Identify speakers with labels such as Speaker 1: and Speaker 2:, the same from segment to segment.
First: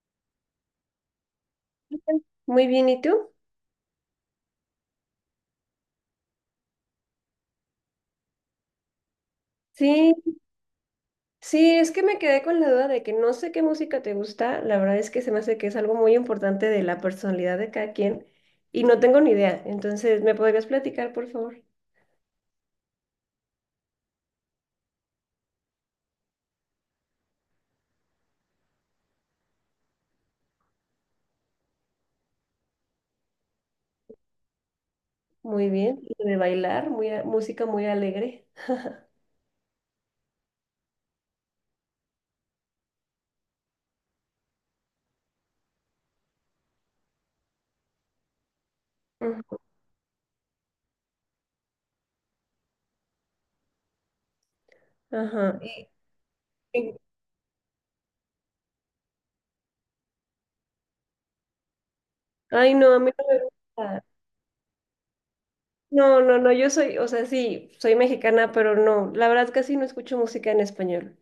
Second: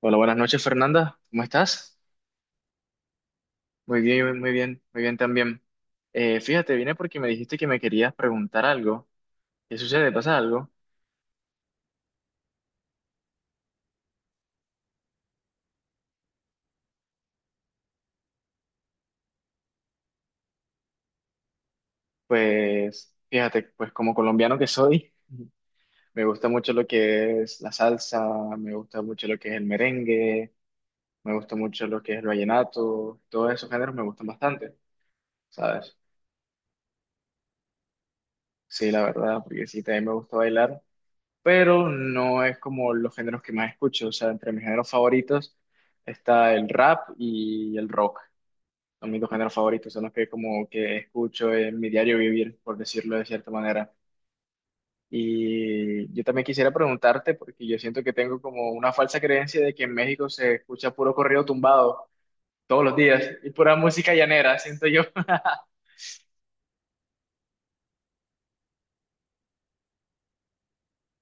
Speaker 1: Hola, buenas noches, Fernanda. ¿Cómo estás?
Speaker 2: Muy bien, ¿y tú?
Speaker 1: Muy bien, muy bien, muy bien también. Fíjate, vine porque me dijiste que me querías preguntar algo. ¿Qué sucede? ¿Pasa
Speaker 2: Sí,
Speaker 1: algo?
Speaker 2: sí, es que me quedé con la duda de que no sé qué música te gusta. La verdad es que se me hace que es algo muy importante de la personalidad de cada quien y no tengo ni idea. Entonces, ¿me podrías platicar, por favor?
Speaker 1: Pues, fíjate, pues como colombiano que soy, me gusta mucho lo que es la salsa, me gusta mucho lo que es el merengue, me gusta mucho lo que es el vallenato, todos esos géneros me gustan bastante,
Speaker 2: Muy
Speaker 1: ¿sabes?
Speaker 2: bien. Y de bailar, música muy alegre.
Speaker 1: Sí, la verdad, porque sí, también me gusta bailar. Pero no es como los géneros que más escucho. O sea, entre mis géneros favoritos está el rap y el rock. Son mis dos géneros
Speaker 2: Ujú.
Speaker 1: favoritos, son los que como que escucho en mi diario vivir, por decirlo de cierta manera.
Speaker 2: Ajá.
Speaker 1: Y yo también quisiera
Speaker 2: Y-
Speaker 1: preguntarte, porque yo siento que tengo como una falsa creencia de que en México se escucha puro corrido tumbado
Speaker 2: Ay,
Speaker 1: todos
Speaker 2: no,
Speaker 1: los
Speaker 2: a mí
Speaker 1: días
Speaker 2: no me
Speaker 1: y pura
Speaker 2: gusta.
Speaker 1: música llanera, siento yo.
Speaker 2: No, no, no, yo soy, o sea, sí, soy mexicana, pero no, la verdad casi no escucho música en español.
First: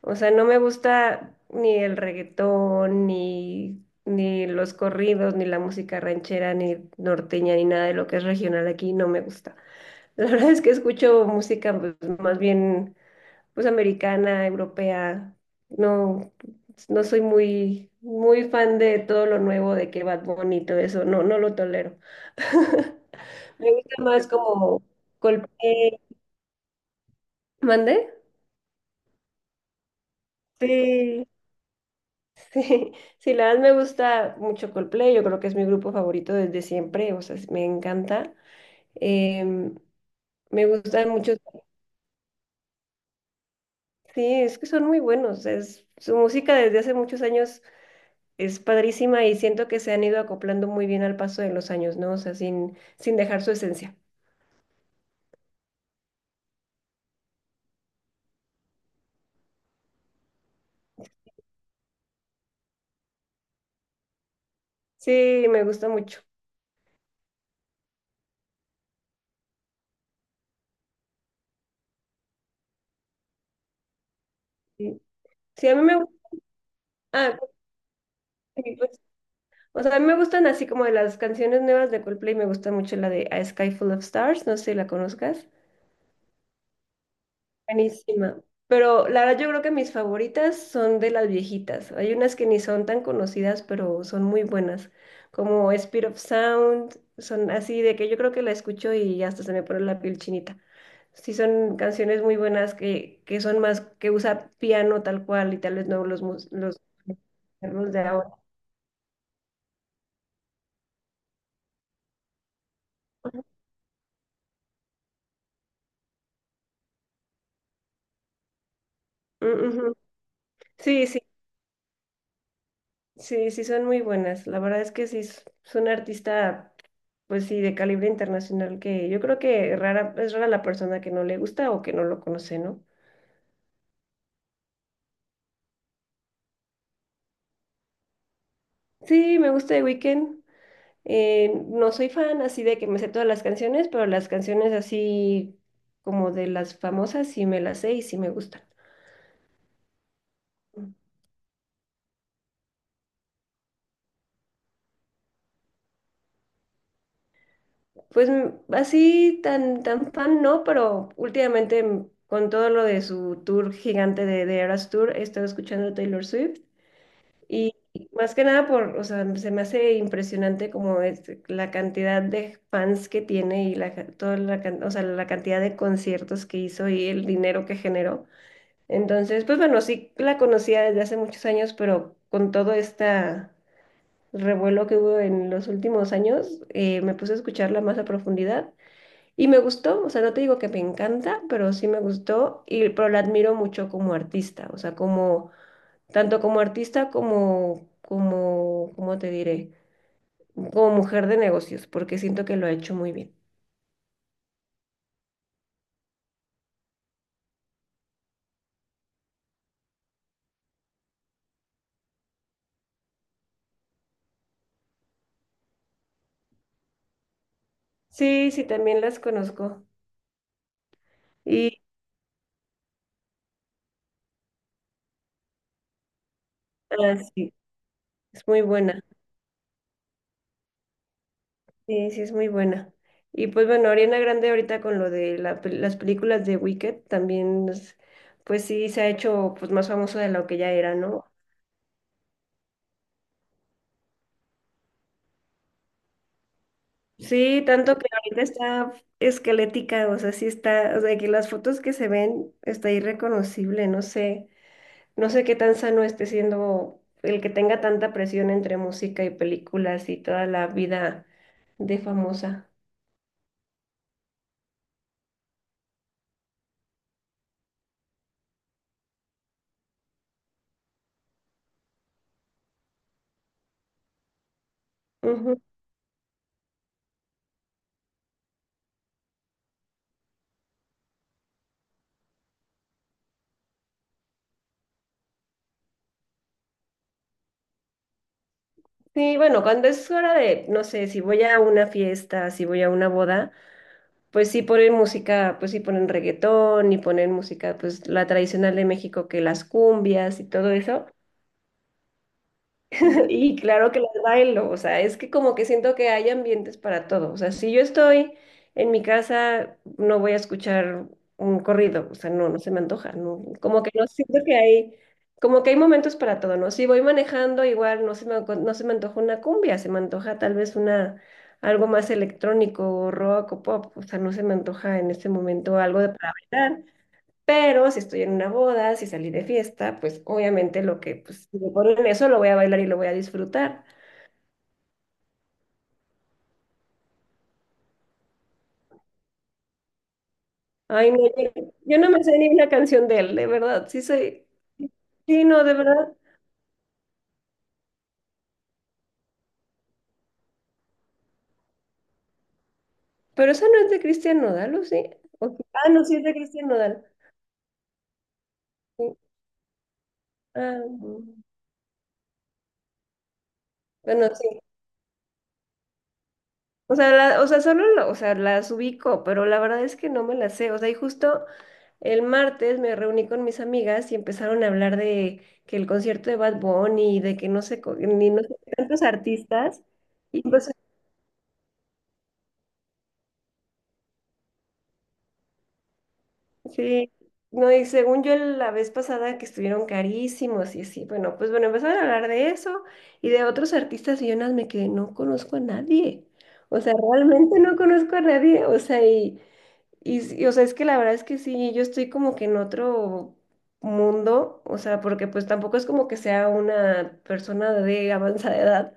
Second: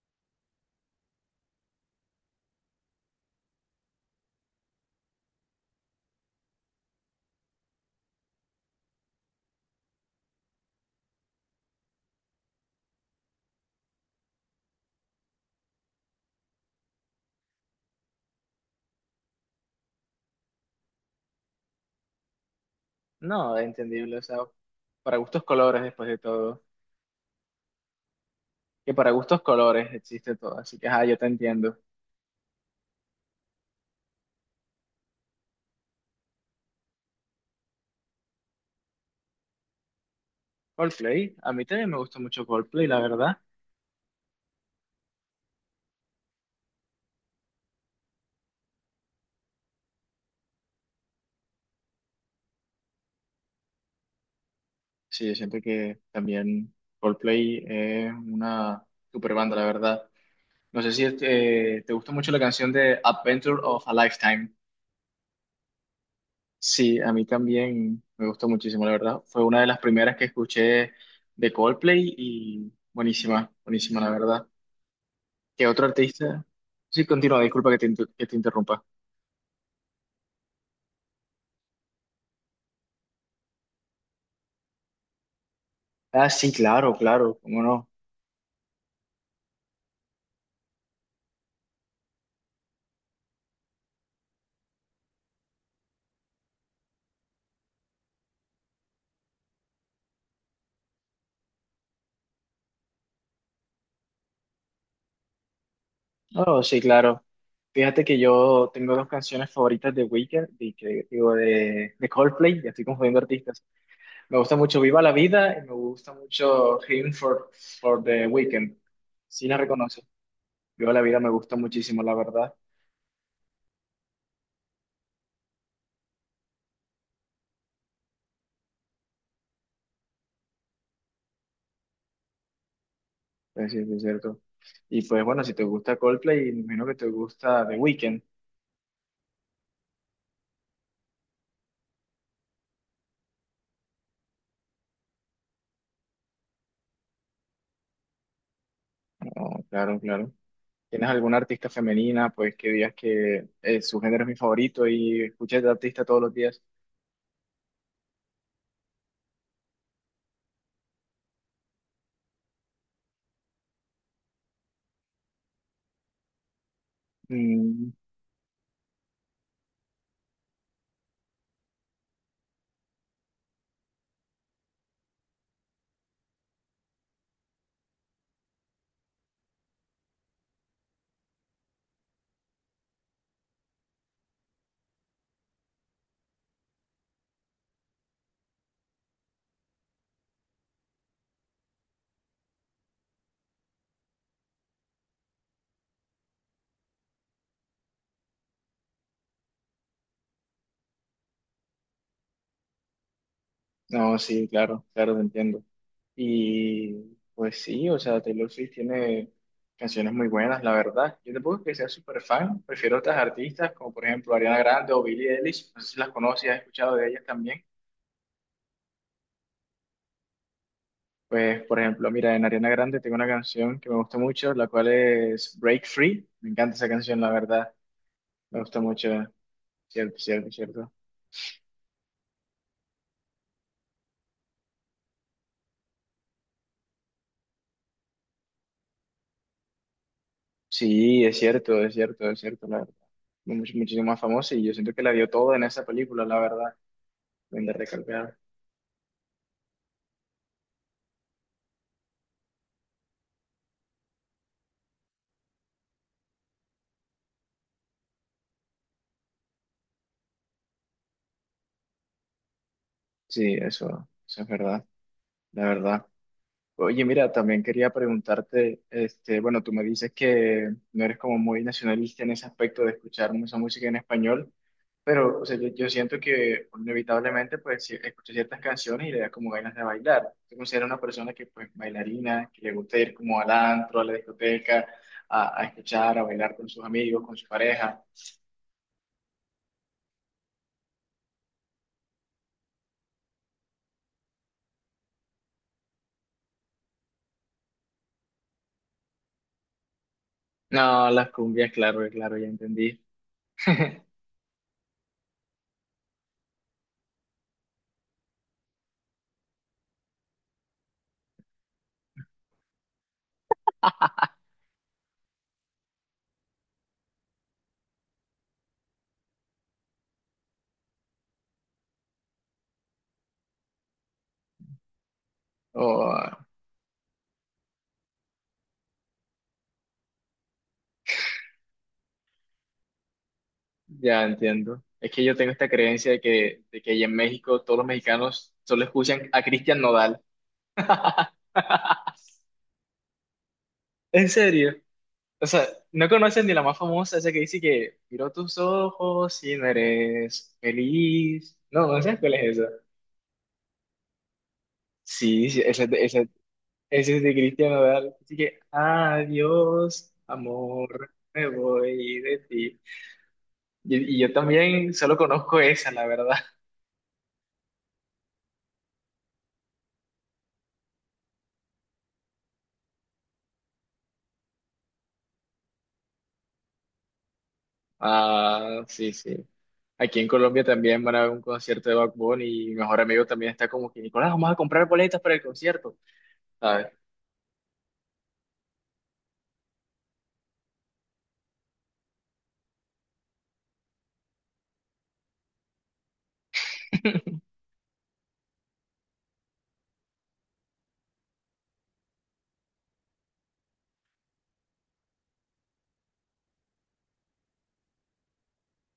Speaker 2: O sea, no me gusta ni el reggaetón, ni, ni los corridos, ni la música ranchera, ni norteña, ni nada de lo que es regional aquí, no me gusta. La verdad es que escucho música, pues, más bien, pues americana, europea. No, no soy muy, muy fan de todo lo nuevo de que Bad Bunny y todo eso. No, no lo tolero.
Speaker 1: No,
Speaker 2: Me gusta
Speaker 1: entendible, o
Speaker 2: más
Speaker 1: sea,
Speaker 2: como
Speaker 1: para gustos colores
Speaker 2: Coldplay.
Speaker 1: después de todo.
Speaker 2: ¿Mande?
Speaker 1: Que para gustos colores existe todo, así que ajá, yo
Speaker 2: Sí,
Speaker 1: te entiendo.
Speaker 2: sí, sí, la verdad me gusta mucho Coldplay, yo creo que es mi grupo favorito desde siempre, o sea, me encanta. Em, me gustan mucho,
Speaker 1: Coldplay, a mí también me gusta mucho Coldplay, la verdad.
Speaker 2: sí, es que son muy buenos, es, su música desde hace muchos años es padrísima y siento que se han ido acoplando muy bien al paso de los años, ¿no? O sea, sin, sin dejar su esencia.
Speaker 1: Sí, siento que también Coldplay es una super banda, la verdad. No sé si te gusta mucho la canción de Adventure of a Lifetime.
Speaker 2: Sí, me gusta mucho.
Speaker 1: Sí, a mí también me gustó muchísimo, la verdad. Fue una de las primeras que escuché de Coldplay y buenísima, buenísima, la verdad.
Speaker 2: Sí,
Speaker 1: ¿Qué
Speaker 2: sí, a mí
Speaker 1: otro
Speaker 2: me gusta,
Speaker 1: artista? Sí,
Speaker 2: ah,
Speaker 1: continúa, disculpa que te, que te
Speaker 2: sí,
Speaker 1: interrumpa.
Speaker 2: pues, o sea, a mí me gustan así como de las canciones nuevas de Coldplay, me gusta mucho la de A Sky Full of Stars, no sé si la conozcas.
Speaker 1: Ah, sí, claro, claro, cómo no.
Speaker 2: Buenísima. Pero la verdad yo creo que mis favoritas son de las viejitas. Hay unas que ni son tan conocidas, pero son muy buenas, como Spirit of Sound, son así de que yo creo que la escucho y hasta se me pone la piel chinita. Sí, son canciones muy buenas que son más, que usa piano tal cual y tal vez no los, mus-
Speaker 1: Oh, sí, claro.
Speaker 2: los de
Speaker 1: Fíjate que
Speaker 2: ahora.
Speaker 1: yo tengo dos canciones favoritas de Weekend, y que, digo, de Coldplay, ya estoy confundiendo artistas. Me gusta mucho Viva la Vida y me gusta mucho for the Weekend. Sí la
Speaker 2: Mm, ujú.
Speaker 1: reconoce. Viva la
Speaker 2: Sí,
Speaker 1: Vida
Speaker 2: sí,
Speaker 1: me gusta muchísimo, la verdad.
Speaker 2: sí, sí son muy buenas. La verdad es que sí, es una artista, pues sí, de calibre internacional, que yo creo que rara, es rara la persona que no le gusta o que no lo conoce, ¿no?
Speaker 1: Pues sí, sí, es cierto. Y pues bueno, si te gusta Coldplay, me imagino que te gusta The Weekend.
Speaker 2: Sí, me gusta The Weeknd. No soy fan así de que me sé todas las canciones, pero las canciones así como de las famosas sí me las sé y sí me gustan.
Speaker 1: Oh, claro, claro. ¿Tienes alguna artista femenina, pues que digas que su género es mi favorito y escuchas de artista todos los días?
Speaker 2: Pues así tan, tan fan no, pero últimamente con todo lo de su tour gigante de Eras Tour, he estado escuchando Taylor Swift. Y
Speaker 1: Mm.
Speaker 2: más que nada por, o sea, se me hace impresionante como es la cantidad de fans que tiene y toda o sea, la cantidad de conciertos que hizo y el dinero que generó. Entonces, pues bueno, sí la conocía desde hace muchos años, pero con todo este revuelo que hubo en los últimos años, me puse a escucharla más a profundidad y me gustó, o sea, no te digo que me encanta, pero sí me gustó y pero la admiro mucho como artista, o sea, como tanto como artista como, ¿cómo te diré? Como mujer de negocios, porque siento que lo ha hecho muy bien.
Speaker 1: No, sí, claro, claro, te entiendo. Y pues sí, o sea, Taylor Swift tiene canciones muy buenas, la verdad. Yo tampoco que sea súper fan, prefiero otras artistas como por ejemplo Ariana Grande o Billie Eilish, no sé si las conoces, has escuchado de ellas también.
Speaker 2: Sí, sí, también las conozco.
Speaker 1: Pues por
Speaker 2: Y
Speaker 1: ejemplo, mira, en Ariana Grande tengo una canción que me gusta mucho, la cual es Break Free. Me encanta esa canción, la
Speaker 2: sí,
Speaker 1: verdad.
Speaker 2: es
Speaker 1: Me
Speaker 2: muy
Speaker 1: gusta
Speaker 2: buena.
Speaker 1: mucho, cierto, cierto, cierto.
Speaker 2: Sí, sí, es muy buena. Y pues bueno, Ariana Grande ahorita con lo de la las películas de Wicked también, pues sí, se ha hecho, pues, más famosa de lo que ya era,
Speaker 1: Sí,
Speaker 2: ¿no?
Speaker 1: es cierto, es cierto, es cierto, la verdad. Muchísimo más famosa y yo siento que la dio todo en esa película, la verdad.
Speaker 2: Sí,
Speaker 1: Ven
Speaker 2: tanto que
Speaker 1: recalcar.
Speaker 2: ahorita está esquelética, o sea, sí está, o sea, que las fotos que se ven está irreconocible, no sé. No sé qué tan sano esté siendo el que tenga tanta presión entre música y películas y toda la vida de famosa.
Speaker 1: Sí, eso es verdad, la verdad. Oye, mira, también quería preguntarte, este, bueno, tú me dices que no eres como muy nacionalista en ese aspecto de escuchar mucha música en español, pero o sea,
Speaker 2: Ujú.
Speaker 1: yo siento que inevitablemente pues escucho ciertas canciones y le da como ganas de bailar. Te considero una persona que pues bailarina, que le gusta ir como al antro, a la discoteca, a escuchar, a bailar con sus amigos, con su pareja.
Speaker 2: Sí, bueno, cuando es hora de, no sé, si voy a una fiesta, si voy a una boda, pues sí ponen música, pues sí ponen reggaetón y ponen música, pues la tradicional de México, que las cumbias y todo eso.
Speaker 1: No, las cumbias, claro, claro, ya entendí.
Speaker 2: Y claro que las bailo, o sea, es que como que siento que hay ambientes para todo. O sea, si yo estoy en mi casa, no voy a escuchar un corrido, o sea, no, no se me antoja, no, como que no siento que hay, como que hay momentos para todo, ¿no? Si voy manejando, igual no se me, no se me antoja una cumbia, se me antoja tal vez una, algo más electrónico, o rock o pop, o sea, no se me antoja en este momento algo de para
Speaker 1: O
Speaker 2: bailar. Pero si estoy en una boda, si salí de fiesta, pues obviamente lo que, pues, si me ponen eso, lo voy a bailar y lo voy a disfrutar.
Speaker 1: ya entiendo. Es que yo tengo esta creencia de que allá en México todos los mexicanos solo escuchan a Cristian Nodal.
Speaker 2: Ay, no, yo, yo no me sé ni una canción de él, de verdad. Sí
Speaker 1: ¿En
Speaker 2: soy,
Speaker 1: serio?
Speaker 2: sí,
Speaker 1: O
Speaker 2: no,
Speaker 1: sea,
Speaker 2: de
Speaker 1: no
Speaker 2: verdad.
Speaker 1: conoces ni la más famosa, esa que dice que miró tus ojos y no eres feliz. No, no sabes cuál es esa.
Speaker 2: Pero esa no es de Cristian Nodal, ¿o sí?
Speaker 1: Sí,
Speaker 2: ¿O sí?
Speaker 1: sí, esa,
Speaker 2: Ah, no, sí
Speaker 1: esa,
Speaker 2: es de Cristian Nodal.
Speaker 1: esa es de Cristian Nodal. Así que,
Speaker 2: Sí.
Speaker 1: adiós,
Speaker 2: Ah,
Speaker 1: amor,
Speaker 2: mm,
Speaker 1: me voy de ti. Y
Speaker 2: bueno,
Speaker 1: yo
Speaker 2: sí.
Speaker 1: también solo conozco esa, la verdad.
Speaker 2: O sea, o sea, solo o sea, las ubico, pero la verdad es que no me las sé. O sea, y justo el martes me reuní con mis amigas y empezaron a hablar de que el concierto de Bad Bunny y de que no sé, ni no sé qué
Speaker 1: Ah,
Speaker 2: tantos
Speaker 1: sí, sí.
Speaker 2: artistas.
Speaker 1: Aquí en
Speaker 2: Y,
Speaker 1: Colombia
Speaker 2: pues,
Speaker 1: también van a haber un concierto de Bad Bunny y mi mejor amigo también está como que, Nicolás, vamos a comprar boletas para el concierto, ¿sabes?
Speaker 2: sí, no, y según yo la vez pasada que estuvieron carísimos y así, bueno, pues bueno, empezaron a hablar de eso y de otros artistas y yo nada más me quedé, no conozco a nadie. O sea, realmente no conozco a nadie. O sea, y... Y, y, o sea, es que la verdad es que sí, yo estoy como que en otro mundo, o sea, porque pues tampoco es como que sea una persona de avanzada edad,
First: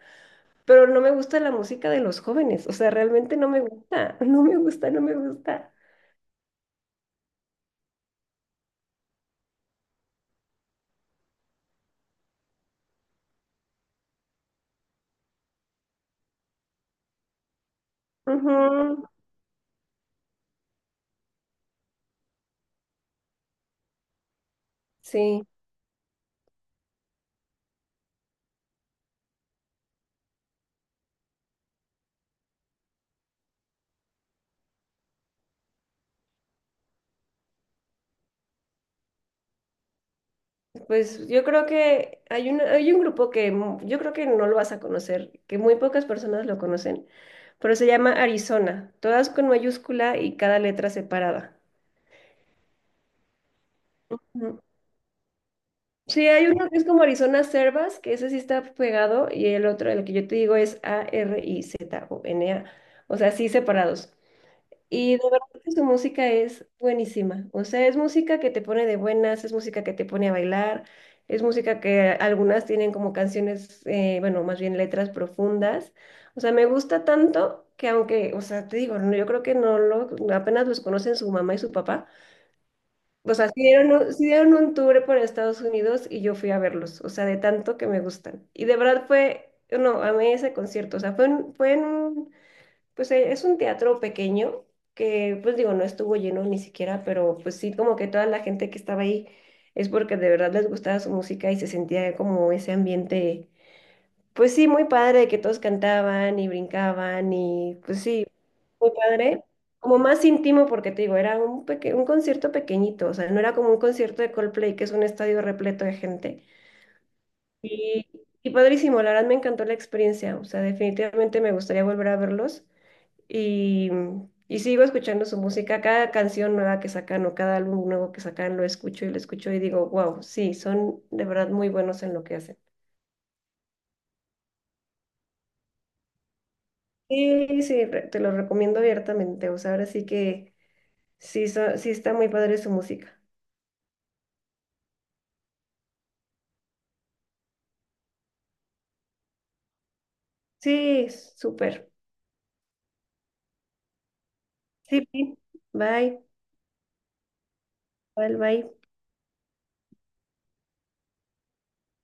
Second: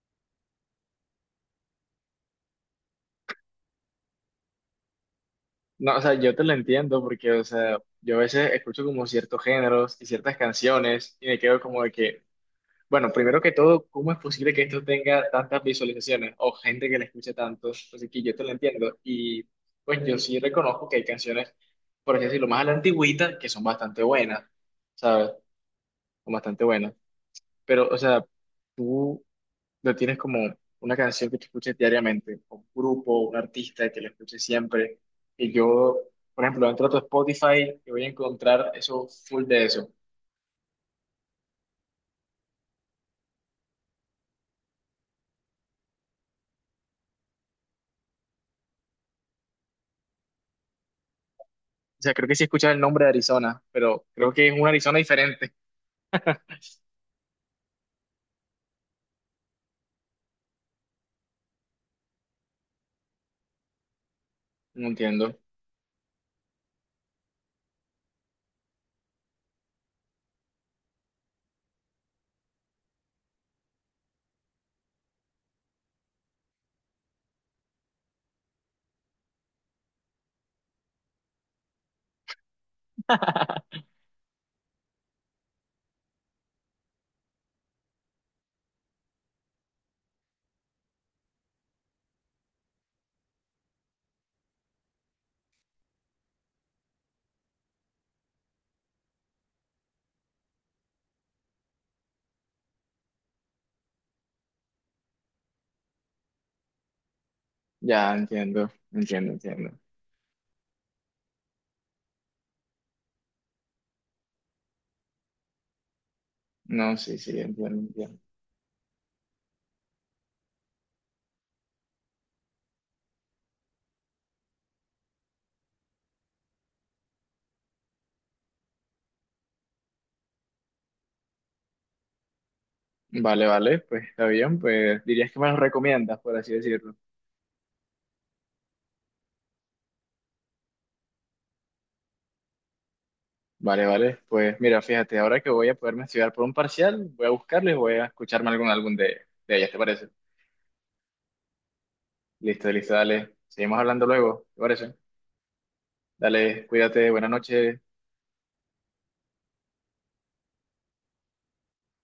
Speaker 2: pero no me gusta la música de los jóvenes, o sea, realmente no me gusta, no me gusta, no me gusta.
Speaker 1: No, o sea, yo te lo entiendo porque, o sea, yo a veces escucho como ciertos géneros y ciertas canciones y me quedo como de que, bueno, primero que todo, ¿cómo es posible que esto tenga tantas visualizaciones o gente que le escuche tanto? Así que yo te lo entiendo
Speaker 2: Ujú.
Speaker 1: y pues yo sí reconozco que hay canciones, por así decirlo, más a la antigüita que son bastante buenas, ¿sabes?
Speaker 2: Sí,
Speaker 1: Son bastante buenas. Pero, o sea, tú no tienes como una canción que te escuches diariamente, o un grupo, un artista que la escuches siempre. Y yo, por ejemplo, entro a tu Spotify y voy a encontrar eso full de eso. O
Speaker 2: pues yo creo que hay un grupo que yo creo que no lo vas a conocer, que muy pocas personas lo conocen, pero se llama Arizona, todas con mayúscula y cada letra separada.
Speaker 1: sea, creo que sí escuchas el nombre de Arizona, pero creo que es un Arizona diferente.
Speaker 2: Sí, hay uno que es como Arizona Servas, que ese sí está pegado, y el otro, el que yo te digo, es Arizona, o N A, o sea, sí separados.
Speaker 1: No
Speaker 2: Y de
Speaker 1: entiendo.
Speaker 2: verdad que su música es buenísima, o sea, es música que te pone de buenas, es música que te pone a bailar, es música que algunas tienen como canciones, bueno, más bien letras profundas, o sea, me gusta tanto que aunque, o sea, te digo, no, yo creo que no lo, apenas los conocen su mamá y su papá. O sea, sí dieron, sí dieron un tour por Estados Unidos y yo fui a verlos, o sea, de tanto que me gustan. Y de verdad fue, no, amé ese concierto, o sea, fue en un, pues es un teatro pequeño que, pues digo, no estuvo lleno ni siquiera, pero pues sí, como que toda la gente que estaba ahí es porque de verdad les gustaba su música y se sentía como ese ambiente, pues sí, muy padre, que todos cantaban y brincaban y pues
Speaker 1: Ya,
Speaker 2: sí,
Speaker 1: entiendo,
Speaker 2: muy
Speaker 1: entiendo,
Speaker 2: padre.
Speaker 1: entiendo.
Speaker 2: Como más íntimo porque te digo, era un un concierto pequeñito, o sea, no era como un concierto de Coldplay, que es un estadio repleto de gente.
Speaker 1: No, sí, sí, entiendo,
Speaker 2: Y,
Speaker 1: entiendo.
Speaker 2: y padrísimo, la verdad me encantó la experiencia, o sea, definitivamente me gustaría volver a verlos y, y sigo escuchando su música, cada canción nueva que sacan o cada álbum nuevo que sacan lo escucho y digo, wow, sí, son de verdad muy buenos en lo que hacen.
Speaker 1: Vale, vale, pues está bien, pues dirías que me lo recomiendas, por así decirlo.
Speaker 2: Sí, sí, te lo recomiendo abiertamente. O sea, ahora sí que sí, sí está muy padre su música.
Speaker 1: Vale, vale. Pues mira, fíjate, ahora que voy a poderme estudiar por un parcial, voy a buscarlo y voy a escucharme algún álbum de ellas, ¿te parece?
Speaker 2: Sí, súper.
Speaker 1: Listo, listo, dale. Seguimos hablando luego, ¿te parece?
Speaker 2: Sí, sí. Bye,
Speaker 1: Dale, cuídate, buenas noches.
Speaker 2: bye, bye.